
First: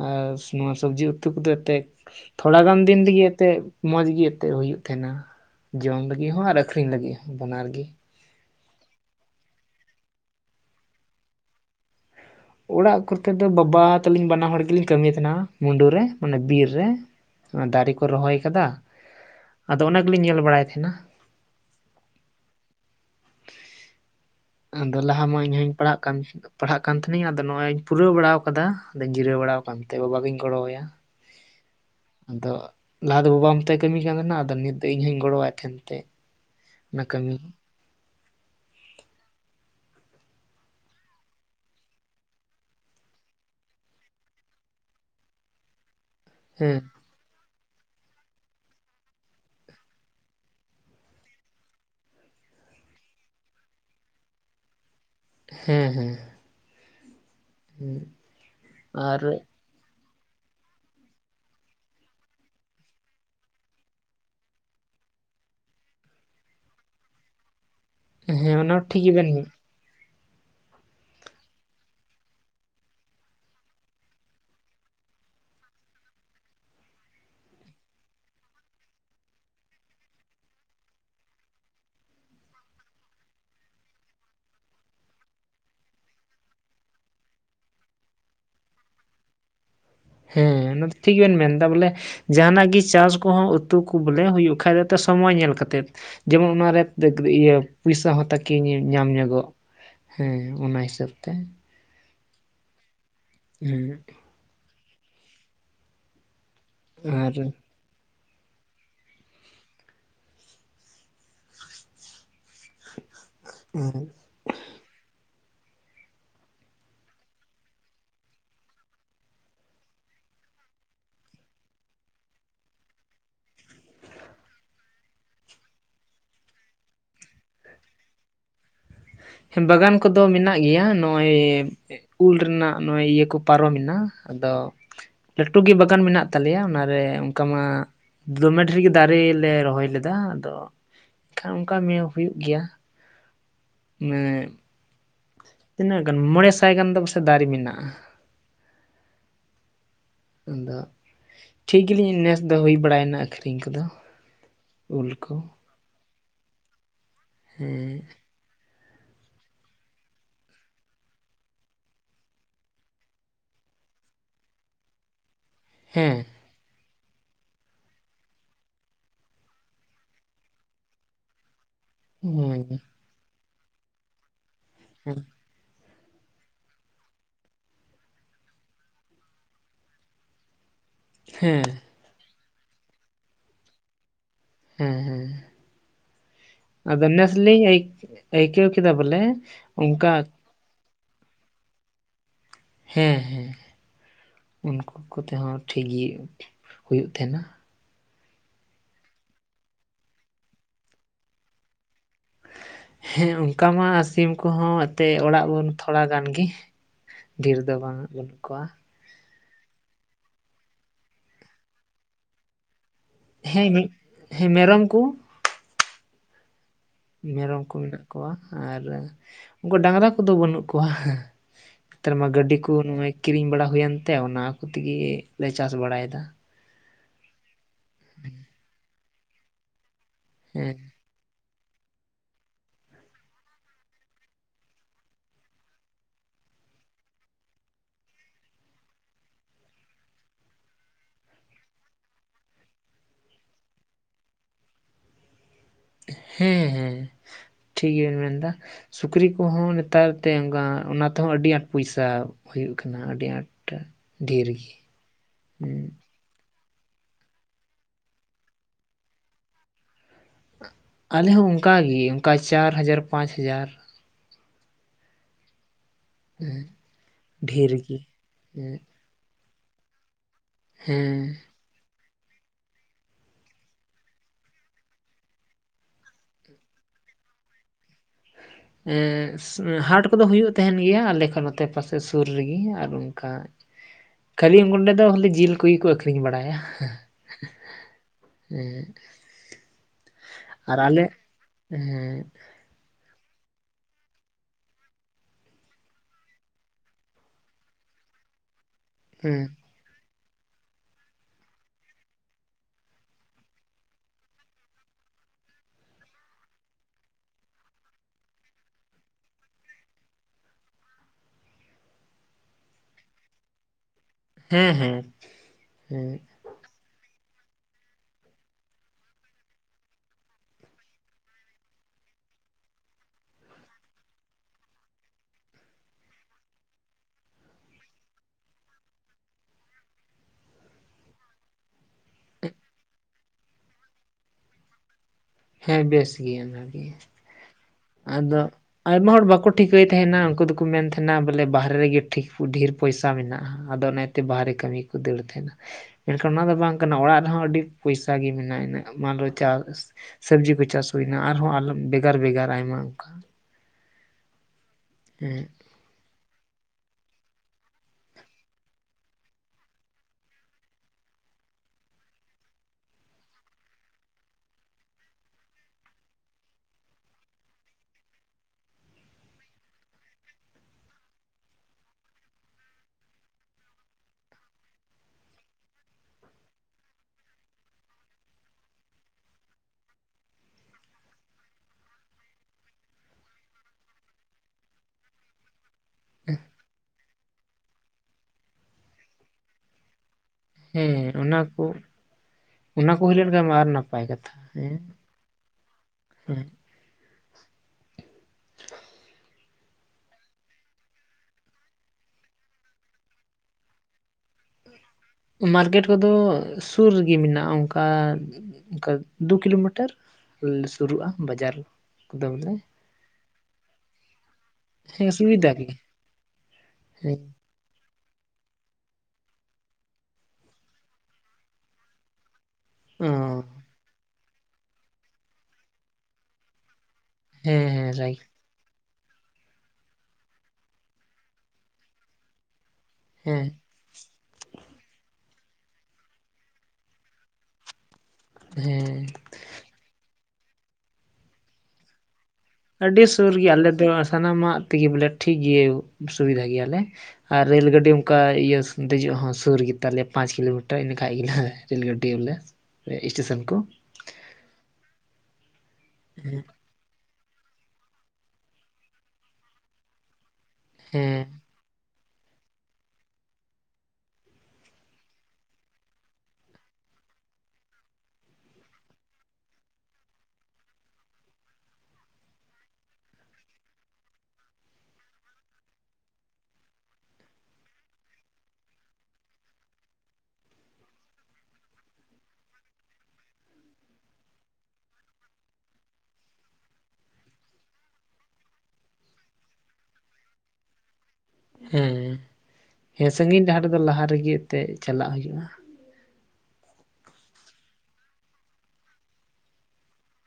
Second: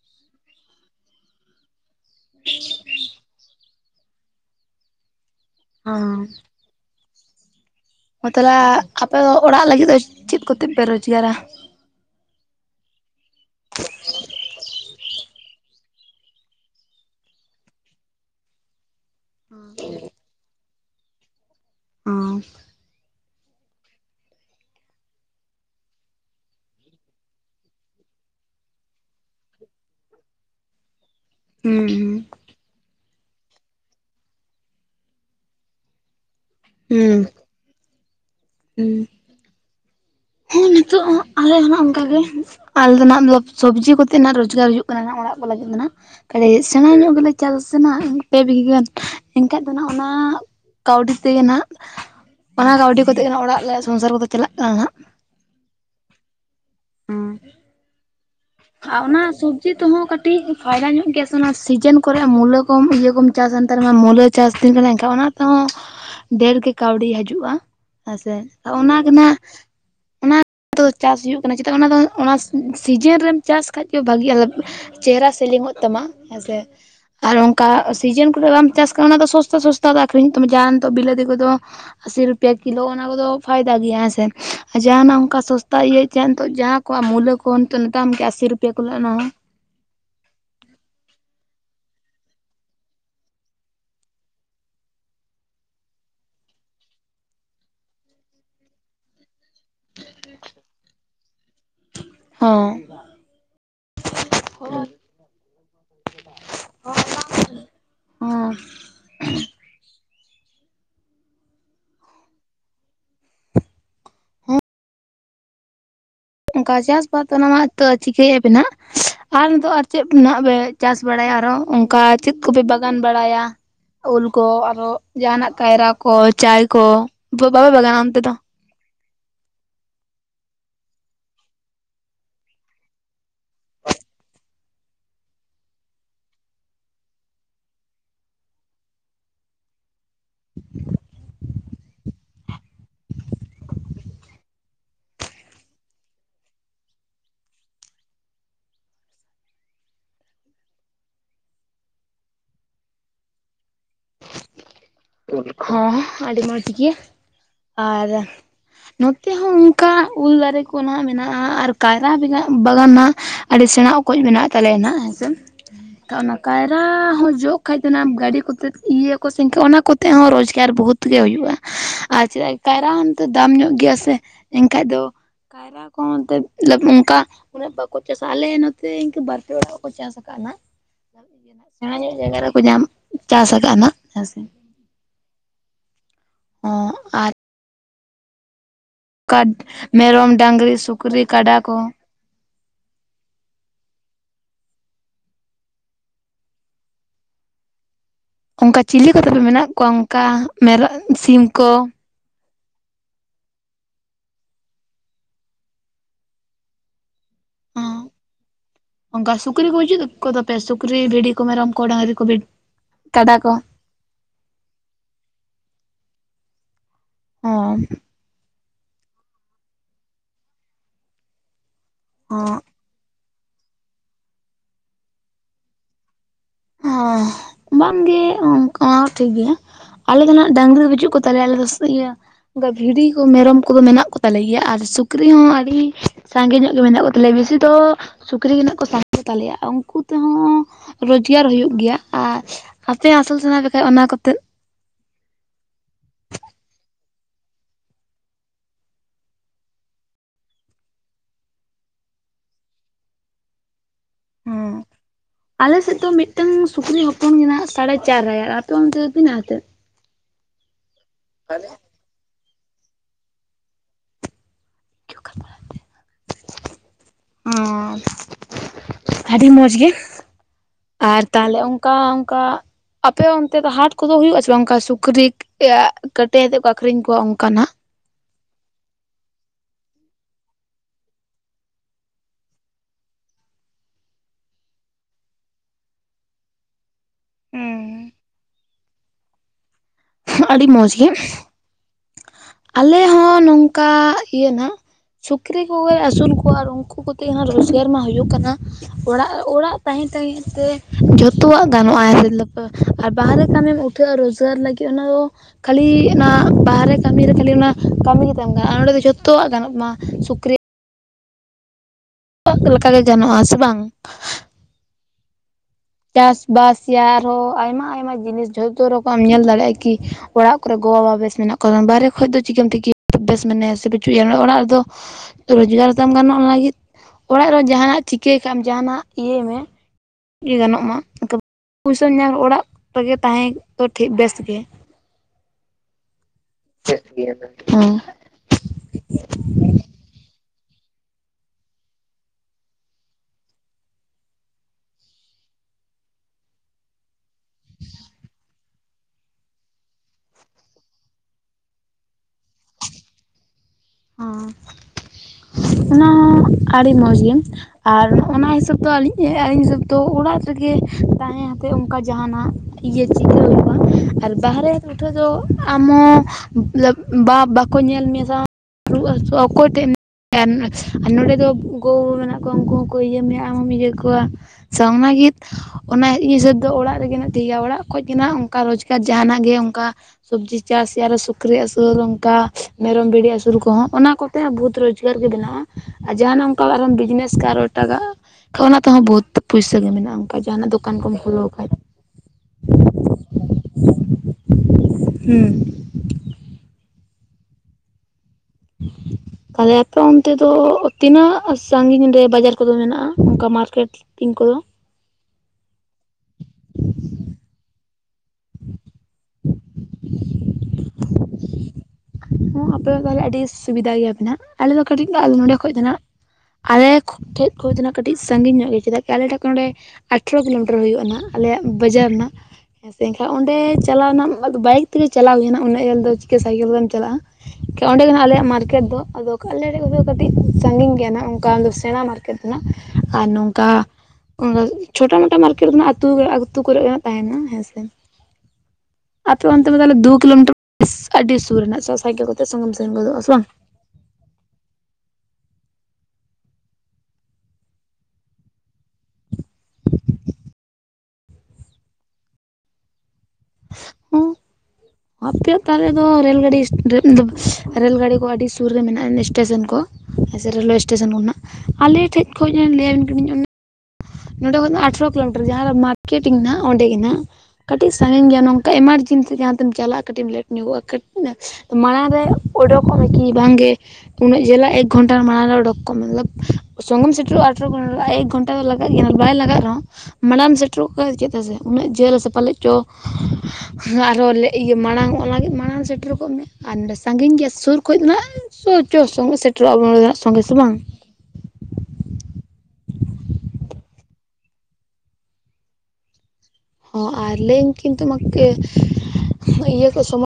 ᱟᱨ ᱱᱚᱣᱟ ᱥᱚᱵᱽᱡᱤ ᱩᱛᱩ ᱠᱩᱫᱩ ᱮᱛᱮᱫ ᱛᱷᱚᱲᱟ ᱜᱟᱱ ᱫᱤᱱ ᱛᱤᱜᱤ ᱮᱛᱮᱫ ᱢᱚᱸᱡᱽ ᱜᱤ ᱮᱛᱮᱫ ᱦᱩᱭᱩᱜ ᱛᱟᱦᱮᱸ ᱱᱟ ᱡᱚᱢ ᱞᱟᱹᱜᱤᱫ ᱦᱚᱸ ᱟᱨ ᱟᱠᱷᱨᱤᱧ ᱞᱟᱹᱜᱤᱫ ᱦᱚᱸ ᱵᱟᱱᱟᱨ ᱜᱤ ᱦᱚ ᱛᱟᱦᱚᱞᱮ ᱟ ᱟᱯᱮ ᱫᱚ ᱚᱲᱟᱜ ᱞᱟᱹᱜᱤᱫ ᱫᱚ ᱪᱮᱫ ᱠᱚᱛᱮᱫ ᱯᱮ ᱨᱚᱡᱽᱜᱟᱨᱟ? ᱚᱲᱟᱜ ᱠᱚᱨᱛᱮ ᱫᱚ ᱵᱟᱵᱟ ᱛᱟᱹᱞᱤᱧ ᱵᱟᱱᱟ ᱦᱚᱲ ᱜᱮᱞᱤᱧ ᱠᱟᱹᱢᱤ ᱛᱟᱦᱮᱱᱟ ᱢᱩᱰᱩ ᱨᱮ ᱢᱟᱱᱮ ᱵᱤᱨ ᱨᱮ ᱫᱟᱨᱮ ᱠᱚ ᱨᱚᱦᱚᱭ ᱠᱟᱫᱟ ᱟᱫᱚ ᱚᱱᱟ ᱠᱚᱞᱤᱧ ᱧᱮᱞ ᱵᱟᱲᱟᱭ ᱮᱫ ᱛᱟᱦᱮᱱᱟ᱾ ᱚᱸᱢ ᱟᱫᱚ ᱞᱟᱦᱟ ᱢᱟ ᱤᱧ ᱦᱚᱧ ᱯᱟᱲᱦᱟᱜ ᱠᱟᱱ ᱯᱟᱲᱦᱟᱜ ᱠᱟᱱ ᱛᱟᱦᱮᱱ ᱤᱧ ᱟᱫᱚ ᱱᱚᱜ-ᱚᱧ ᱯᱩᱨᱟᱹᱣ ᱵᱟᱲᱟ ᱟᱠᱟᱫᱟ ᱟᱫᱚᱧ ᱡᱤᱨᱟᱹᱣ ᱵᱟᱲᱟ ᱠᱟᱱᱛᱮ ᱵᱟᱵᱟ ᱜᱤᱧ ᱜᱚᱲᱚ ᱟᱭᱟ [inaudible] ᱦᱩᱸ ᱦᱩᱸ ᱟᱫᱚ ᱞᱟᱦᱟ ᱫᱚ ᱵᱟᱵᱟ ᱱᱤᱛᱚᱜ ᱠᱟᱹᱢᱤ ᱠᱟᱱ ᱛᱟᱦᱮᱱᱟ ᱟᱫᱚ ᱱᱤᱛ ᱫᱚ ᱤᱧ ᱦᱚᱧ ᱜᱚᱲᱚᱣᱟᱭ ᱛᱟᱦᱮᱱ ᱛᱮ ᱚᱱᱟ ᱦᱩᱸ ᱠᱟᱹᱢᱤ ᱦᱩᱸ ᱦᱚ ᱱᱤᱛᱚᱜ ᱦᱚ ᱟᱞᱮ ᱦᱚ ᱚᱱᱠᱟ ᱜᱮ ᱟᱞᱮ ᱫᱚ ᱱᱟᱜ ᱥᱚᱵᱽᱡᱤ ᱠᱚᱛᱮ ᱱᱟᱜ ᱨᱚᱡᱽᱜᱟᱨ ᱦᱩᱭᱩᱜ ᱠᱟᱱᱟ ᱚᱲᱟᱜ ᱠᱚ ᱞᱟᱹᱜᱤᱫ ᱟᱫᱚ ᱦᱮᱸ ᱥᱮᱬᱟ ᱧᱚᱜ ᱜᱮᱞᱮ ᱪᱟᱞᱥ ᱥᱮ ᱱᱟᱦᱟᱜ ᱯᱮ ᱵᱤᱜᱷᱟᱹ ᱜᱟᱱ ᱮᱱᱠᱷᱟᱡ ᱫᱚ ᱦᱟᱜ ᱚᱱᱟ ᱠᱟᱹᱣᱰᱤ ᱛᱮᱜᱮ ᱱᱟᱦᱟᱜ ᱚᱱᱟ ᱠᱟᱹᱣᱰᱤ ᱠᱚᱛᱮ ᱜᱮ ᱚᱲᱟᱜ ᱨᱮᱭᱟᱜ ᱥᱚᱝᱥᱟᱨ ᱠᱚᱫᱚ ᱪᱟᱞᱟᱜ ᱠᱟᱱᱟ ᱦᱟᱜ ᱦᱮᱸ ᱦᱮᱸ ᱚᱻ ᱟ ᱚᱱᱟ ᱟᱨ ᱥᱚᱵ ᱥᱚᱵᱡᱤ ᱛᱮᱦᱚ ᱠᱟᱹᱴᱤᱡ ᱯᱷᱟᱭᱫᱟ ᱧᱚᱜ ᱜᱮᱭᱟ ᱥᱮ ᱚᱱᱟ ᱥᱤᱡᱤᱱ ᱠᱚᱨᱮ ᱢᱩᱞᱟᱹ ᱠᱚᱢ ᱤᱭᱟᱹ ᱠᱚᱢ ᱪᱟᱥ ᱮᱱᱛᱮ ᱨᱮᱢᱟ ᱢᱩᱞᱟᱹ ᱪᱟᱥ ᱫᱤᱱ ᱠᱟᱱᱟ ᱮᱱᱠᱷᱟᱱ ᱚᱱᱟ ᱛᱮᱦᱚ ᱰᱮᱲ ᱜᱮ ᱠᱟᱹᱣᱰᱤ ᱦᱤᱡᱩᱜ-ᱟ ᱦᱮᱥᱮ ᱦᱮᱸ ᱚᱱᱟ ᱴᱷᱤᱠ ᱜᱮ ᱦᱟᱱᱟᱜ ᱜᱮᱵᱮᱱ ᱚᱱᱟ ᱫᱚ ᱪᱟᱥ ᱦᱩᱭᱩᱜ ᱠᱟᱱᱟ ᱪᱮᱫᱟᱜ ᱚᱱᱟ ᱫᱚ ᱚᱱᱟ ᱥᱤᱡᱤᱱ ᱨᱮᱢ ᱪᱟᱥ ᱠᱷᱟᱡ ᱜᱮ ᱵᱷᱟᱜᱤᱜ-ᱟ ᱪᱮᱦᱨᱟ ᱥᱮᱞᱤᱝ ᱚᱜ ᱛᱟᱢᱟ ᱦᱮ ᱥᱮ ᱟᱨ ᱚᱱᱠᱟ ᱥᱤᱡᱮᱱ ᱠᱚᱨᱮ ᱵᱟᱢ ᱪᱟᱥ ᱠᱟᱜ ᱚᱱᱟ ᱫᱚ ᱥᱚᱥᱛᱟ ᱥᱚᱥᱛᱟ ᱫᱚ ᱟᱠᱷᱨᱤᱧ ᱦᱩᱭᱩᱜ ᱛᱟᱢᱟ ᱡᱟᱦᱟᱸ ᱱᱤᱛᱚᱜ ᱵᱤᱞᱟᱹᱛᱤ ᱠᱚᱫᱚ ᱟᱥᱤ ᱨᱩᱯᱤᱭᱟ ᱠᱤᱞᱳ ᱚᱱᱟ ᱠᱚᱫᱚ ᱯᱷᱟᱭᱫᱟ ᱜᱮᱭᱟ ᱦᱮᱥᱮ ᱡᱟᱦᱟᱱᱟᱜ ᱚᱱᱠᱟ ᱥᱚᱥᱛᱟ ᱤᱭᱟᱹ ᱪᱟᱜ ᱱᱤᱛᱚᱜ ᱡᱟᱦᱟᱸ ᱠᱚᱣᱟᱜ ᱢᱩᱞᱟᱹ ᱠᱚᱦ ᱱᱤᱛᱚᱜ ᱫᱟᱢ ᱥᱮ ᱟᱥᱤ ᱨᱩᱯᱤᱭᱟ ᱠᱚᱢᱚᱜ-ᱟ ᱱᱟᱝ ᱦᱮ ᱚᱱᱟ ᱫᱚ ᱴᱷᱤᱠ ᱜᱮᱵᱚᱱ ᱢᱮᱱᱫᱟ ᱵᱚᱞᱮ ᱡᱟᱦᱟᱱᱟᱜ ᱜᱮ ᱪᱟᱥ ᱠᱚᱦᱚᱸ ᱩᱛᱩ ᱠᱚ ᱵᱚᱞᱮ ᱦᱩᱭᱩᱜ ᱠᱷᱟ ᱡᱟᱛ ᱥᱚᱢᱚᱭ ᱧᱮᱞ ᱠᱟᱛᱮᱫ ᱡᱮᱢᱚᱱ ᱚᱱᱟᱨᱮ [unintelligible] ᱤᱭᱟᱹ ᱯᱚᱭᱥᱟ ᱦᱚ ᱛᱟᱠᱤ ᱧᱟᱢ ᱧᱚᱜᱚᱜ ᱦᱮ ᱚᱱᱟ ᱦᱤᱥᱟᱹᱵ ᱛᱮ [unintelligible] [unintelligible] ᱟᱨ [unintelligible] [unintelligible] [unintelligible] [unintelligible] ᱚᱱᱠᱟ ᱪᱟᱥ ᱵᱟᱥ ᱚᱱᱟ ᱢᱟ ᱛᱚ ᱪᱤᱠᱟᱹᱭᱮᱫ ᱟᱵᱤᱱᱟ ᱟᱢ ᱫᱚ ᱟᱨ ᱪᱮᱫ ᱠᱚ ᱱᱟᱦᱟᱜ ᱵᱮᱱ ᱪᱟᱥ ᱵᱟᱲᱟᱭᱟ ᱟᱨᱚ ᱚᱱᱠᱟ ᱪᱮᱫ ᱠᱚᱯᱮ ᱵᱟᱜᱟᱱ ᱵᱟᱲᱟᱭᱟ ᱩᱞ ᱠᱚ ᱟᱨᱚ ᱡᱟᱦᱟᱱᱟᱜ ᱠᱟᱭᱨᱟ ᱠᱚ ᱪᱟᱭ ᱠᱚ ᱵᱟᱯᱮ ᱵᱟᱜᱟᱱᱟ ᱚᱱᱛᱮ ᱫᱚ ᱵᱟᱜᱟᱱ ᱠᱚᱫᱚ ᱢᱮᱱᱟᱜ ᱜᱮᱭᱟ ᱱᱚᱜ-ᱚᱭ ᱩᱞ ᱨᱮᱱᱟᱜ ᱱᱚᱜ ᱤᱭᱟᱹ ᱠᱚ ᱯᱟᱨᱚᱢᱮᱱᱟ ᱟᱫᱚ ᱞᱟᱹᱴᱩ ᱜᱮ ᱵᱟᱜᱟᱱ ᱢᱮᱱᱟᱜ ᱛᱟᱞᱮᱭᱟ ᱚᱱᱟᱨᱮ ᱚᱱᱠᱟ ᱢᱟ ᱫᱚᱢᱮ ᱰᱷᱨᱤᱜᱮ ᱫᱟᱨᱮ ᱞᱮ ᱨᱚᱦᱚᱭ ᱞᱮᱫᱟ ᱟᱫᱚ ᱮᱱᱠᱷᱟᱱ ᱚᱱᱠᱟ ᱢᱮ ᱦᱩᱭᱩᱜ ᱜᱮᱭᱟ ᱢᱮᱻ ᱛᱤᱱᱟᱹᱜ ᱜᱟᱱ ᱢᱚᱬᱮ ᱥᱟᱭ ᱜᱟᱱ ᱫᱚ ᱯᱟᱥᱮᱡ ᱫᱟᱨᱮ ᱢᱮᱱᱟᱜ-ᱟ ᱟᱫᱚ ᱴᱷᱤᱠ ᱜᱮᱞᱤᱧ ᱱᱮᱥ ᱫᱚ ᱦᱩᱭ ᱵᱟᱲᱟᱭᱮᱱᱟ ᱟᱹᱠᱷᱨᱤᱧ ᱠᱚᱫᱚ ᱩᱞ ᱠᱚ ᱦᱚᱸ ᱟᱹᱰᱤ ᱢᱚᱡᱽ ᱜᱮ ᱦᱮᱸ ᱟᱨ ᱱᱚᱛᱮ ᱦᱚ ᱚᱱᱠᱟ ᱩᱞ ᱫᱟᱨᱮ ᱠᱚ ᱢᱮᱱᱟᱜ-ᱟ ᱟᱨ ᱠᱟᱭᱨᱟ ᱵᱟᱜᱟᱱ ᱦᱟᱜ ᱟᱹᱰᱤ ᱥᱮᱬᱟ ᱚᱠᱚᱡ ᱢᱮᱱᱟᱜ ᱛᱟᱞᱮᱭᱟ ᱱᱟᱦᱟᱜ ᱦᱮᱥᱮ ᱦᱮᱸ ᱚᱱᱟ ᱠᱟᱭᱨᱟ ᱦᱚᱸ ᱡᱚᱜ ᱠᱷᱟᱡ ᱫᱚ ᱚᱱᱟ ᱜᱟᱹᱰᱤ ᱠᱚᱛᱮ ᱤᱭᱟᱹᱭᱟᱠᱚ ᱥᱮ [unintelligible] ᱚᱱᱟ ᱠᱚᱛᱮ ᱱᱟᱛᱮ ᱦᱚ ᱨᱳᱡᱽᱜᱟᱨ ᱵᱚᱦᱩᱛ ᱜᱮ ᱦᱩᱭᱩᱜ-ᱟ ᱟᱨ ᱪᱮᱫᱟᱜ ᱦᱮᱸ ᱠᱟᱭᱨᱟ ᱦᱚ ᱱᱚᱛᱮ ᱫᱟᱢ ᱧᱚᱜ ᱜᱮᱭᱟ ᱥᱮ ᱮᱱᱠᱟᱡ ᱫᱚ ᱦᱮᱸ ᱠᱟᱭᱨᱟ ᱠᱚᱦᱚ ᱱᱚᱛᱮ ᱚᱱᱠᱟ ᱩᱱᱟᱹᱜ ᱵᱟᱠᱚ ᱪᱟᱥᱟ ᱟᱞᱮ ᱱᱚᱛᱮ ᱤᱱᱠᱟᱹ ᱵᱟᱨᱯᱮ ᱚᱲᱟᱜᱠᱚ ᱪᱟᱥᱟ [inaudible] ᱦᱮᱸ ᱥᱮᱬᱟ ᱧᱚᱜ ᱡᱟᱭᱜᱟ ᱨᱮᱠᱚ ᱧᱟᱢ ᱪᱟᱥ ᱟᱠᱟᱱᱟᱜ ᱪᱟᱥᱤ ᱦᱩᱸ ᱦᱩᱸ ᱦᱚᱸ ᱟᱫᱚ ᱟᱨ ᱱᱮᱥ ᱞᱤᱧ ᱟᱭᱠᱟᱹ- ᱟᱭᱠᱟᱹ ᱠᱟᱫᱽ ᱢᱮᱨᱚᱢ ᱰᱟᱝᱜᱽᱨᱤ ᱥᱩᱠᱨᱤ ᱠᱟᱰᱟ ᱠᱚ᱾ ᱦᱮᱸ ᱦᱮᱸ ᱩᱱᱠᱩ ᱠᱩᱛᱮ ᱦᱚᱸᱴᱷᱤᱠ ᱜᱤ ᱦᱩᱭᱩᱜ ᱛᱮᱦᱮᱱᱟ᱾ ᱚᱱᱠᱟ ᱪᱤᱞᱤ ᱠᱚᱪᱚ ᱠᱚ ᱢᱮᱱᱟᱜ ᱠᱚᱣᱟ ᱚᱱᱠᱟ ᱢᱮᱨᱚᱜ ᱥᱤᱢ ᱠᱚ᱾ ᱦᱮᱸ ᱚᱱᱠᱟ ᱢᱟ ᱥᱤᱢ ᱠᱩᱦᱚᱸ ᱮᱸᱛᱮᱜ ᱚᱲᱟᱜ ᱵᱩᱱ ᱛᱷᱚᱲᱟ ᱜᱟᱱ ᱜᱮ᱾ ᱰᱷᱤᱨ ᱫᱚ ᱵᱟᱝᱟ ᱵᱟᱹᱱᱩᱜ ᱠᱚᱣᱟ᱾ ᱚᱱᱠᱟ ᱥᱩᱠᱨᱤ ᱠᱚ ᱵᱟᱹᱪᱩᱜ ᱠᱚ ᱛᱟᱯᱮᱭᱟ ᱥᱩᱠᱨᱤ ᱵᱷᱤᱰᱤ ᱠᱚ ᱢᱮᱨᱚᱢ ᱠᱚ ᱰᱟᱹᱝᱨᱤ ᱠᱚ ᱵᱷᱤᱰᱼᱼ ᱦᱮᱸ ᱜᱤᱜ ᱢᱮᱨᱚᱢ ᱠᱩ? ᱢᱮᱨᱚᱢ ᱠᱩ ᱦᱚᱸ ᱢᱤᱱᱟᱜ ᱠᱚᱣᱟ ᱟᱨ ᱩᱱᱠᱩ ᱰᱟᱝᱨᱟ ᱠᱩᱫᱚ ᱵᱟᱹᱱᱩᱜ ᱠᱚᱣᱟ᱾ ᱱᱮᱛᱟᱨ ᱢᱟ ᱜᱟᱹᱰᱤ ᱠᱚ ᱱᱚᱜ-ᱚᱭ ᱠᱤᱨᱤᱧ ᱵᱟᱲᱟ ᱦᱩᱭᱮᱱ ᱛᱮ ᱚᱱᱟ ᱠᱚ ᱛᱤᱜᱤ ᱞᱮ ᱪᱟᱥ ᱵᱟᱲᱟᱭ ᱫᱟ ᱦᱚᱸ ᱵᱟᱝᱜᱮ ᱚᱝᱠᱟᱸ ᱛᱤᱜᱤ᱾ ᱟᱞᱮ ᱫᱚ ᱱᱟᱦᱟᱸᱜ ᱦᱮᱸ ᱰᱟᱝᱨᱤ ᱵᱟᱹᱪᱩᱜ ᱠᱚ ᱛᱟᱞᱮᱭᱟ ᱟᱞᱮ ᱫᱚ ᱥᱮ ᱤᱭᱟᱹᱼᱼ ᱚᱱᱠᱟ ᱵᱷᱤᱰᱤ ᱠᱚ ᱢᱮᱨᱚᱢ ᱠᱚᱫᱚ ᱢᱮᱱᱟᱜ ᱠᱚ ᱛᱟᱞᱮ ᱜᱮᱭᱟ ᱟᱨ ᱥᱩᱠᱨᱤ ᱦᱚᱸ ᱟᱰᱤᱼᱼ ᱥᱟᱸᱜᱮ ᱧᱚᱜ ᱜᱮ ᱢᱮᱱᱟᱜ ᱠᱚ ᱛᱟᱞᱮᱭᱟ ᱵᱮᱥᱤ ᱫᱚᱼᱼ ᱥᱩᱠᱨᱤ ᱜᱮ ᱤᱱᱟᱹᱜ ᱠᱚ ᱥᱟᱝᱜᱮ ᱛᱟᱞᱮᱭᱟ ᱩᱱᱠᱩ ᱛᱮᱦᱚᱸ ᱨᱚᱡᱽᱼᱼ [unintelligible] ᱦᱩᱭᱩᱜ ᱜᱮᱭᱟ ᱟᱨ ᱟᱯᱮ ᱟᱥᱩᱞ ᱥᱟᱱᱟ ᱯᱮ ᱠᱷᱟᱡ ᱚᱱᱟ ᱠᱚᱛᱮᱜᱼᱼ ᱦᱮᱸ ᱦᱮᱸ ᱴᱷᱤᱠ ᱜᱮ ᱵᱮᱱ ᱢᱮᱱ ᱫᱟ᱾ ᱥᱩᱠᱨᱤ ᱠᱚᱦᱚᱸ ᱱᱮᱛᱟᱨ ᱛᱮ ᱚᱱᱠᱟ ᱚᱱᱟ ᱛᱮᱦᱚᱸ ᱟᱹᱰᱤ ᱟᱸᱴ ᱯᱚᱭᱥᱟ᱾ ᱦᱩᱭᱩᱜ ᱠᱟᱱᱟ ᱟᱹᱰᱤ ᱟᱸᱴ ᱰᱷᱮᱨ ᱦᱚᱸ ᱜᱮ ᱟᱞᱮ ᱦᱮᱸ ᱥᱮᱜ ᱫᱚ ᱢᱤᱫᱼᱼ ᱢᱤᱫᱴᱟᱝ ᱥᱩᱠᱨᱤ ᱦᱚᱯᱚᱱ ᱜᱮ ᱱᱟᱦᱟᱸᱜ ᱥᱟᱲᱮ ᱪᱟᱨ ᱦᱟᱡᱟᱨ ᱟᱨ ᱟᱯᱮ ᱚᱱᱛᱮ ᱫᱚ ᱛᱤᱱᱟᱹᱜ ᱠᱟᱛᱮᱜ? ᱟᱞᱮ ᱦᱚᱸ ᱩᱝᱠᱟ ᱜᱮ ᱩᱱᱠᱟ ᱪᱟᱨ ᱦᱟᱡᱟᱨ ᱯᱟᱸᱪ ᱦᱟᱡᱟᱨ᱾ [unintelligible] ᱚᱸᱻ ᱰᱷᱮᱨ ᱜᱮ ᱟᱸᱨᱻ᱾ ᱦᱮᱸ ᱦᱟᱰᱤ ᱢᱚᱸᱡᱽ ᱜᱮ ᱟᱨ ᱦᱮᱸ ᱛᱟᱦᱚᱞᱮ ᱚᱱᱠᱟ ᱚᱱᱠᱟᱼᱼ ᱟᱯᱮ ᱚᱱᱛᱮ ᱫᱚ ᱦᱟᱴ ᱠᱚᱫᱚ ᱦᱩᱭᱩᱜ-ᱟ ᱥᱮ ᱵᱟᱝ ᱚᱱᱠᱟ ᱥᱩᱠᱨᱤ ᱠᱮᱻᱭᱮ ᱠᱟᱴᱮᱡ ᱟᱛᱮᱜ ᱠᱚ ᱟᱠᱷᱨᱤᱧ ᱠᱚᱣᱟ ᱚᱱᱠᱟ ᱱᱟᱦᱟᱸᱜ᱾ ᱦᱮᱸᱥᱻ- ᱮᱥ ᱦᱟᱴ ᱠᱚᱫᱚ ᱦᱩᱭᱩᱜ ᱛᱮᱦᱮᱱ ᱜᱮᱭᱟ ᱟᱞᱮ ᱠᱷᱚᱱ ᱱᱚᱛᱮ ᱯᱟᱥᱮ ᱥᱩᱨ ᱨᱮᱜᱤ ᱟᱨ ᱚᱱᱠᱟᱼᱼ ᱠᱷᱟᱹᱞᱤ ᱚᱝᱜᱚᱰᱮ ᱫᱚ ᱠᱷᱟᱹᱞᱤ ᱡᱤᱞ ᱠᱩᱜᱤ ᱠᱩ ᱟᱹᱠᱷᱨᱤᱧ ᱵᱟᱲᱟᱭᱟ ᱦᱮᱸᱦᱮᱸ, ᱦᱮᱸᱜ᱾ ᱟᱹᱰᱤ ᱢᱚᱡᱽ ᱜᱮ ᱦᱮᱸ ᱟᱞᱮ ᱦᱚᱸ ᱱᱚᱝᱠᱟ ᱤᱭᱟᱹ ᱱᱟᱦᱟᱸᱜᱼᱼ ᱥᱩᱠᱨᱤ ᱠᱚᱜᱮ ᱟᱥᱩᱞ ᱠᱚᱣᱟ ᱟᱨ ᱩᱱᱠᱩ ᱠᱚᱛᱮ ᱦᱚᱸ ᱨᱳᱡᱽᱜᱟᱨ ᱢᱟ ᱦᱩᱭᱩᱜ ᱠᱟᱱᱟ ᱦᱮᱸ ᱚᱲᱟᱜᱼᱚᱲᱟᱜᱼᱼ ᱛᱟᱦᱮᱸ ᱛᱟᱦᱮᱸ ᱛᱮ ᱡᱷᱚᱛᱚᱣᱟᱜ ᱜᱟᱱᱚᱜ-ᱟ ᱥᱮ ᱞᱟᱹᱯᱟᱹ ᱟᱨ ᱵᱟᱦᱨᱮ ᱠᱟᱢᱤᱢ ᱩᱴᱷᱟᱹᱜ-ᱟ ᱨᱳᱡᱽᱜᱟᱨ ᱞᱟᱹᱜᱤᱫᱼᱼ ᱪᱮᱫ ᱦᱚᱸ ᱵᱟᱸᱜ ᱠᱷᱟᱹᱞᱤ ᱚᱱᱟ ᱵᱟᱦᱨᱮ ᱠᱟᱢᱤ ᱨᱮ ᱠᱷᱟᱹᱞᱤ ᱚᱱᱟ ᱠᱟᱢᱤ ᱜᱮ ᱛᱟᱦᱮᱱ ᱠᱟᱱᱟ ᱟᱨ ᱱᱚᱸᱰᱮ ᱫᱚ ᱡᱷᱚᱛᱚᱣᱟᱜ ᱜᱟᱱᱚᱜ ᱢᱟ ᱥᱩᱠᱨᱤᱼᱼ ᱛᱚᱣᱟᱜ ᱞᱮᱠᱟ ᱜᱮ ᱜᱟᱱᱚᱜ-ᱟ ᱥᱮ ᱵᱟᱝ᱾ ᱦᱮᱸ ᱦᱮᱸ᱾ ᱦᱮᱸ ᱪᱟᱥᱼᱼ ᱵᱟᱥ ᱭᱟ ᱟᱨᱦᱚᱸ ᱟᱭᱢᱟ ᱟᱭᱢᱟ ᱡᱤᱱᱤᱥ ᱡᱷᱚᱛᱚ ᱨᱚᱠᱚᱢ ᱧᱮᱞ ᱫᱟᱲᱮᱭᱟᱜ-ᱟ ᱠᱤ ᱚᱲᱟᱜ ᱠᱚᱨᱮ ᱜᱚ ᱵᱟᱵᱟ ᱵᱮᱥ ᱢᱮᱱᱟᱜᱼᱼ ᱠᱚᱨᱚᱱ ᱵᱟᱦᱨᱮ ᱠᱷᱚᱡ ᱫᱚ ᱪᱤᱠᱟᱹᱢ ᱴᱷᱤᱠᱟᱹᱭᱟ ᱵᱮᱥ ᱢᱮᱱᱟᱭᱟ ᱥᱮ ᱵᱟᱹᱪᱩᱜ ᱮᱭᱟ ᱱᱚᱸᱰᱮ ᱚᱲᱟᱜ ᱨᱮᱫᱚᱼᱼ ᱨᱳᱡᱽᱜᱟᱨ ᱫᱟᱢ ᱜᱟᱱᱚᱜ-ᱟ ᱚᱱᱟ ᱞᱟᱹᱜᱤᱫ ᱚᱲᱟᱜ ᱨᱮ ᱡᱟᱦᱟᱸ ᱱᱟᱜ ᱪᱤᱠᱟᱹᱭ ᱠᱷᱟᱡ ᱮᱢ ᱡᱟᱦᱟᱸ ᱱᱟᱜ ᱤᱭᱟᱹᱭ ᱢᱮ᱾ ᱤᱭᱟᱹ ᱜᱟᱱᱚᱜ ᱢᱟ ᱚᱱᱠᱟ ᱯᱩᱭᱥᱟᱹ ᱧᱟᱢ ᱚᱲᱟᱜ ᱨᱮᱜᱮ ᱛᱟᱦᱮᱸ ᱫᱚ ᱴᱷᱤᱠ ᱵᱮᱥ ᱜᱮ᱾ ᱦᱮᱸ ᱵᱮᱥ ᱜᱤᱭᱟ ᱚᱱᱟ ᱜᱤ ᱦᱮᱸ ᱟᱫᱚᱼᱼ ᱟᱭᱢᱟ ᱦᱚᱲ ᱵᱟᱠᱚ ᱴᱷᱤᱠᱟᱹᱭ ᱛᱟᱦᱮᱱᱟ ᱩᱱᱠᱩ ᱫᱩᱠᱩ ᱢᱮᱱ ᱛᱷᱮᱱᱟ ᱵᱚᱞᱮ ᱵᱟᱨᱦᱨᱮ ᱨᱮᱜᱤ ᱴᱷᱤᱠ ᱰᱷᱤᱨ ᱯᱚᱭᱥᱟ ᱢᱤᱱᱟᱜ-ᱟ ᱟᱫᱚ ᱚᱱᱮᱼᱼ ᱛᱮ ᱵᱟᱨᱦᱨᱮ ᱠᱟᱹᱢᱤ ᱠᱚ ᱫᱟᱹᱲ ᱛᱟᱦᱮᱱᱟ ᱢᱮᱱ ᱠᱷᱟᱱ ᱚᱱᱟ ᱫᱚ ᱵᱟᱝᱼᱼ ᱠᱟᱱᱟ ᱚᱲᱟᱜ ᱨᱮᱦᱚᱸ ᱟᱹᱰᱤ ᱯᱩᱭᱥᱟ ᱜᱤ ᱢᱤᱱᱟᱜ ᱤᱱᱟᱹᱜ ᱢᱟᱱ ᱞᱚ ᱪᱟᱥᱼᱼ ᱥᱟᱹᱵᱽᱡᱤ ᱠᱚ ᱪᱟᱥ ᱦᱩᱭ ᱱᱟ ᱟᱨᱦᱚᱸ ᱟᱞᱚᱢ ᱵᱷᱮᱜᱟᱨ ᱵᱮᱜᱟᱨ ᱟᱭᱢᱟ ᱚᱱᱠᱟ᱾ ᱦᱚᱸ᱾ ᱩᱹᱜ᱾ ᱚᱱᱟ ᱦᱚᱸ ᱟᱰᱤ ᱢᱚᱡᱽ ᱜᱮ᱾ ᱟᱨ ᱚᱱᱟ ᱦᱤᱥᱟᱹᱵᱽ ᱛᱮ ᱟᱹᱞᱤᱧ ᱧᱮᱭ ᱟᱹᱞᱤᱧ ᱦᱤᱥᱟᱹᱵᱽ ᱫᱚ ᱚᱲᱟᱜ ᱨᱮᱜᱮ ᱛᱟᱦᱮᱸ ᱦᱟᱛᱮᱜ ᱚᱱᱠᱟ ᱡᱟᱦᱟᱸ ᱱᱟᱜᱼᱼ ᱤᱭᱟᱹ ᱪᱤᱠᱟᱹ ᱦᱩᱭᱩᱜ-ᱟ ᱟᱨ ᱵᱟᱦᱨᱮ ᱩᱴᱷᱟᱹᱣ ᱫᱚ ᱟᱢ ᱦᱚᱸᱼᱼ ᱢᱚᱛᱞᱚᱵᱽ ᱵᱟ ᱵᱟᱠᱚ ᱧᱮᱞ ᱢᱮᱭᱟ ᱥᱟᱶ ᱨᱩᱣᱟᱹ ᱦᱟᱹᱥᱩᱜ-ᱟ ᱚᱠᱚᱭ ᱴᱷᱮᱡ ‌ᱮᱢᱼᱼ ᱟᱨ ᱟᱨ ᱱᱚᱸᱰᱮ ᱫᱚ ᱜᱚ-ᱵᱟᱵᱟ ᱢᱮᱱᱟᱜ ᱠᱚᱣᱟ ᱩᱱᱠᱩ ᱦᱚᱸᱠᱚ ᱤᱭᱟᱹ ᱢᱮᱭᱟ ᱟᱢᱦᱚᱢ ᱤᱭᱟᱹ ᱠᱚᱣᱟ᱾ ᱥᱟᱶ ᱞᱟᱹᱜᱤᱫ ᱚᱱᱟ ᱤᱧ ᱦᱤᱥᱟᱹᱵ ᱫᱚ ᱚᱲᱟᱜ ᱨᱮᱜᱮ ᱱᱟ ᱚᱲᱟᱜ ᱠᱷᱚᱡ ᱜᱮ ᱱᱟᱜ ᱚᱱᱠᱟ ᱨᱳᱡᱽ ᱡᱟᱦᱱᱟᱜ ᱜᱮ ᱚᱱᱠᱟ ᱥᱚᱵᱽᱡᱤ ᱪᱟᱥ ᱥᱩᱠᱨᱤ ᱟᱹᱥᱩᱞ ᱚᱱᱠᱟ ᱢᱮᱨᱚᱢ ᱵᱷᱤᱰᱤ ᱟᱹᱥᱩᱞ ᱠᱚᱦᱚᱸ ᱚᱱᱟ ᱠᱚᱛᱮ ᱦᱚᱸ ᱵᱚᱦᱩᱛ ᱨᱳᱡᱽᱜᱟᱨᱜᱮ ᱵᱮᱱᱟᱜᱼᱟ ᱟᱨ ᱡᱟᱦᱟᱱᱟᱜ ᱚᱱᱠᱟ ᱟᱨᱦᱚᱸ ᱵᱤᱡᱽᱱᱮᱥ ᱠᱟ ᱟᱨᱚ ᱮᱴᱟᱜᱟᱜ ᱚᱱᱟ ᱛᱮᱦᱚᱸ ᱵᱚᱦᱩᱛ ᱯᱩᱭᱥᱟᱹ ᱜᱮ ᱢᱮᱱᱟᱜᱼᱟ᱾ ᱚᱱᱠᱟ ᱡᱟᱦᱟᱱᱟᱜ ᱫᱚᱠᱟᱱ ᱦᱮᱸ ᱠᱚᱢ ᱚᱱᱟ ᱠᱷᱩᱞᱟᱹᱣ ᱠᱚ ᱠᱷᱟᱡ ᱚᱱᱟ ᱠᱚ ᱦᱩᱭ ᱞᱮᱱᱠᱷᱟᱱ ᱟᱨ ᱱᱟᱯᱟᱭ ᱠᱟᱛᱷᱟ ᱦᱮᱸ ᱦᱩᱸ ᱦᱮᱸ [unintelligible] ᱛᱟᱦᱚᱞᱮ ᱟᱯᱮ ᱚᱱᱛᱮ ᱫᱚ ᱛᱤᱱᱟᱹᱜ ᱥᱟᱺᱜᱤᱧ ᱨᱮ ᱵᱟᱡᱟᱨ ᱠᱚᱫᱚ ᱢᱮᱱᱟᱜᱼᱟ ᱚᱱᱠᱟ ᱢᱟᱨᱠᱮᱴ? ᱛᱤᱱ ᱠᱚᱫᱚ ᱢᱟᱨᱠᱮᱴ ᱠᱚᱫᱚ ᱥᱩᱨ ᱨᱮᱜᱮ ᱢᱮᱱᱟᱜᱼᱟ ᱚᱱᱠᱟ ᱚᱱᱠᱟ ᱫᱩ ᱠᱤᱞᱳᱢᱤᱴᱟᱨ᱾ ᱥᱩᱨᱩᱜᱼᱟ ᱵᱟᱡᱟᱨ ᱠᱚᱫᱚ ᱵᱚᱞᱮ ᱟᱯᱮ ᱫᱚ ᱛᱟᱦᱚᱞᱮ ᱟᱹᱰᱤ ᱥᱩᱵᱤᱫᱟ ᱜᱮᱭᱟᱯᱮᱱᱟᱜ ᱟᱞᱮ ᱫᱚ ᱦᱮᱸ ᱠᱟᱹᱴᱤᱡ ᱥᱩᱵᱤᱫᱷᱟ ᱱᱚᱰᱮ ᱜᱮ ᱠᱷᱚᱡ ᱫᱚ ᱦᱱᱟᱜ ᱟᱞᱮ ᱦᱮᱸ ᱴᱷᱮᱡ ᱠᱷᱚᱡᱱᱟ ᱠᱟᱹᱴᱤᱡ ᱥᱟᱺᱜᱤᱧ ᱧᱚᱜ ᱜᱮ ᱪᱮᱫᱟᱜ ᱠᱤ ᱟᱞᱮ ᱴᱷᱮᱡ ᱠᱷᱚᱱ ᱱᱚᱰᱮ ᱟᱴᱷᱨᱚ ᱠᱤᱞᱳᱢᱤᱴᱟᱨ ᱦᱩᱭᱩᱜ-ᱟᱱᱟ ᱟᱞᱮᱭᱟᱜ ᱵᱟᱡᱟᱨ ᱱᱟ᱾ ᱦᱮᱸ ᱥᱮ ᱮᱱᱠᱷᱟᱱ ᱚ ᱚᱸᱰᱮ ᱪᱟᱞᱟᱣ ᱨᱮᱱᱟᱜ ᱵᱟᱭᱤᱠ ᱛᱮᱜᱮ ᱪᱟᱞᱟᱣ ᱦᱩᱭᱱᱟ ᱩᱱᱟᱹᱜ ᱧᱮᱞ ᱫᱚ ᱪᱤᱠᱟᱹ ᱥᱟᱭᱠᱮᱞ ᱛᱮᱢ ᱪᱟᱞᱟᱜᱼᱟ᱾ ᱦᱮᱸ ᱮ ᱦᱮᱸ ᱚᱸᱰᱮ ᱨᱟᱭ ᱠᱷᱚᱱᱟᱜ ᱟᱞᱮ ᱢᱟᱨᱠᱮᱴ ᱫᱚ ᱟᱫᱚ ᱟᱞᱮ ᱦᱩᱭᱩᱜ ᱠᱟᱹᱴᱤᱡ ᱥᱟᱺᱜᱤᱧ ᱜᱮᱭᱟ ᱱᱟᱸᱜ ᱚᱱᱠᱟ ᱫᱚ ᱥᱮᱬᱟ ᱢᱟᱨᱠᱮᱴ ᱫᱚ ᱟᱨ ᱦᱮᱸ ᱱᱚᱝᱠᱟ ᱪᱷᱳᱚᱴᱟ ᱢᱳᱚᱴᱟ ᱢᱟᱨᱠᱮᱴ ᱠᱟᱱᱟ ᱟᱹᱛᱩᱜᱮ ᱟᱹᱛᱩ ᱠᱚᱨᱮ ᱛᱟᱦᱮᱸᱱᱟ ᱦᱮᱸᱥᱮ᱾ ᱦᱮᱸ ᱟᱯᱮ ᱚᱱᱛᱮ ᱢᱟ ᱛᱟᱦᱚᱞᱮ ᱫᱩ ᱟᱯᱮ ᱟᱯᱮ ᱚᱱᱛᱮ ᱠᱷᱚᱱ ᱫᱚ ᱠᱤᱞᱳᱢᱤᱴᱟᱨ ᱟᱹᱰᱤ ᱥᱩᱨ ᱨᱮᱱᱟᱜ ᱥᱮ ᱥᱟᱭᱠᱮᱞ ᱠᱚᱛᱮ ᱥᱚᱸᱜᱮᱢ ᱥᱮᱱ ᱟᱹᱰᱤ ᱜᱚᱫᱚᱜᱼᱟ ᱥᱮ ᱥᱩᱨ ᱵᱟᱝ ᱜᱮᱭᱟ ᱟᱞᱮ ᱥᱟᱱᱟᱢᱟᱜ ᱛᱮᱜᱤ ᱵᱚᱞᱮ ᱴᱷᱤᱠ ᱜᱮ ᱥᱩᱵᱤᱫᱷᱟ ᱜᱮᱭᱟᱞᱮ᱾ ᱟᱨ ᱨᱮᱹᱞ ᱜᱟᱹᱰᱤ ᱚᱱᱠᱟ ᱤᱭᱟᱹ ᱫᱮᱡᱚᱜ ᱦᱚᱸ ᱥᱩᱨ ᱜᱮᱛᱟᱞᱮᱭᱟ ᱯᱟᱸᱪ ᱠᱤᱞᱳᱢᱤᱴᱟᱨ ᱤᱱᱟᱹᱠᱷᱟᱡ ᱜᱮᱞᱮ ᱨᱮᱞ ᱜᱟᱹᱰᱤ ᱨᱮᱞᱮ ᱮᱥᱴᱮᱥᱮᱱ ᱠᱚ ᱦᱸ ᱟᱯᱮ ᱛᱟᱦᱞᱮ ᱫᱚ ᱨᱮᱹᱞ ᱦᱮᱸ ᱜᱟᱹᱰᱤ ᱨᱮᱹᱞ ᱜᱟᱹᱟᱹᱲᱤ ᱠᱚ ᱟᱹᱰᱤ ᱥᱩᱨ ᱨᱮ ᱢᱮᱱᱟᱜᱼᱟ ᱮᱥᱴᱮᱥᱚᱱ ᱠᱚ ᱦᱮᱸ ᱥᱮ ᱨᱮᱹᱞᱳᱣᱮ ᱮᱥᱴᱮᱥᱚᱱ ᱦᱮᱸ ᱠᱷᱚᱱᱟᱜ ᱟᱞᱮ ᱴᱷᱮᱡ ᱠᱷᱚᱱ ᱞᱟᱹᱭᱟᱵᱤᱱ ᱠᱟᱹᱱᱟᱹᱧ ᱚᱱᱟ ᱱᱚᱸᱰᱮ ᱠᱷᱚᱱ ᱟᱴᱷᱨᱚ ᱠᱤᱞᱳᱢᱤᱴᱟᱨ ᱡᱟᱦᱟᱸᱨᱮ ᱢᱟᱨᱠᱮᱴᱤᱝ ᱱᱟᱜ ᱚᱸᱰᱮ ᱜᱤ ᱱᱟᱜ᱾ ᱠᱟᱹᱴᱤᱡ ᱥᱟᱺᱜᱤᱧ ᱜᱮᱭᱟ ᱱᱚᱝᱠᱟ ᱮᱢᱟᱨᱡᱮᱱᱥᱤ ᱡᱟᱦᱟᱸ ᱛᱮᱢ ᱪᱟᱞᱟᱜᱼᱟ ᱠᱟᱹᱴᱤᱡ ᱮᱢ ᱞᱮᱴ ᱧᱚᱜᱚᱜᱼᱟ ᱠᱟᱹᱴᱤᱡ ᱢᱟᱲᱟᱝ ᱨᱮ ᱩᱰᱩᱠᱚᱜ ᱢᱮ ᱠᱤ ᱵᱟᱝᱜᱮ ᱩᱱᱟᱹᱜ ᱡᱷᱮᱞᱟ ᱮᱠ ᱜᱷᱚᱱᱴᱟ ᱢᱟᱲᱟᱝ ᱨᱮ ᱚᱰᱚᱠ ᱠᱚᱜᱢᱮ ᱥᱚᱝᱜᱮᱢ ᱥᱮᱴᱮᱨᱼᱟ ᱟᱴᱷᱟᱨᱚ ᱜᱷᱚᱱᱴᱟ ᱮᱠ ᱜᱷᱚᱱᱴᱟ ᱞᱟᱜ-ᱟ ᱞᱟᱜ ᱜᱮᱱᱟ. ᱞ ᱵᱟᱭ ᱞᱟᱜᱟᱜ ᱨᱮᱦᱚᱸ ᱢᱟᱲᱟᱢ ᱥᱮᱴᱮᱨᱚᱜ ᱠᱷᱟ ᱪᱮᱫᱟᱜ ᱥᱮ ᱩᱱᱟᱹᱜ ᱡᱷᱟᱹᱞ ᱟᱥᱮ ᱯᱟᱞᱮᱫ ᱪᱚ ᱟᱨᱚ ᱤᱭᱟᱹ ᱢᱟᱲᱟᱝ ᱚ ᱞᱟᱹᱜᱤᱫ ᱢᱟᱲᱟᱝ ᱥᱮᱴᱮᱨ ᱠᱚᱜ ᱢᱮ᱾ ᱟᱨ ᱱᱚᱰᱮ ᱥᱟᱺᱜᱤᱧ ᱜᱮᱭᱟ ᱥᱩᱨ ᱠᱷᱚᱡ ᱫᱚᱱᱟ ᱥᱚᱡᱮ ᱥᱚᱝᱜᱮ ᱥᱮᱴᱮᱨᱚᱜᱼᱟ ᱟᱵᱚ ᱱᱚᱰᱮ ᱱᱟᱜ ᱥᱚᱸᱜᱮ ᱥᱮ ᱵᱟᱝ ᱦᱮᱸ ᱦᱮᱸ ᱥᱟᱺᱜᱤᱧ ᱰᱟᱦᱟᱨᱫᱚ ᱞᱟᱦᱟ ᱨᱮᱜᱤ ᱮᱱᱛᱮ ᱪᱟᱞᱟᱜ ᱦᱩᱭᱩᱜᱼᱟ᱾ ᱟᱨ ᱞᱟᱹᱭᱟᱹᱧ ᱠᱤᱱᱛᱩ ᱤᱭᱟᱹ ᱠᱚ ᱥᱚᱢ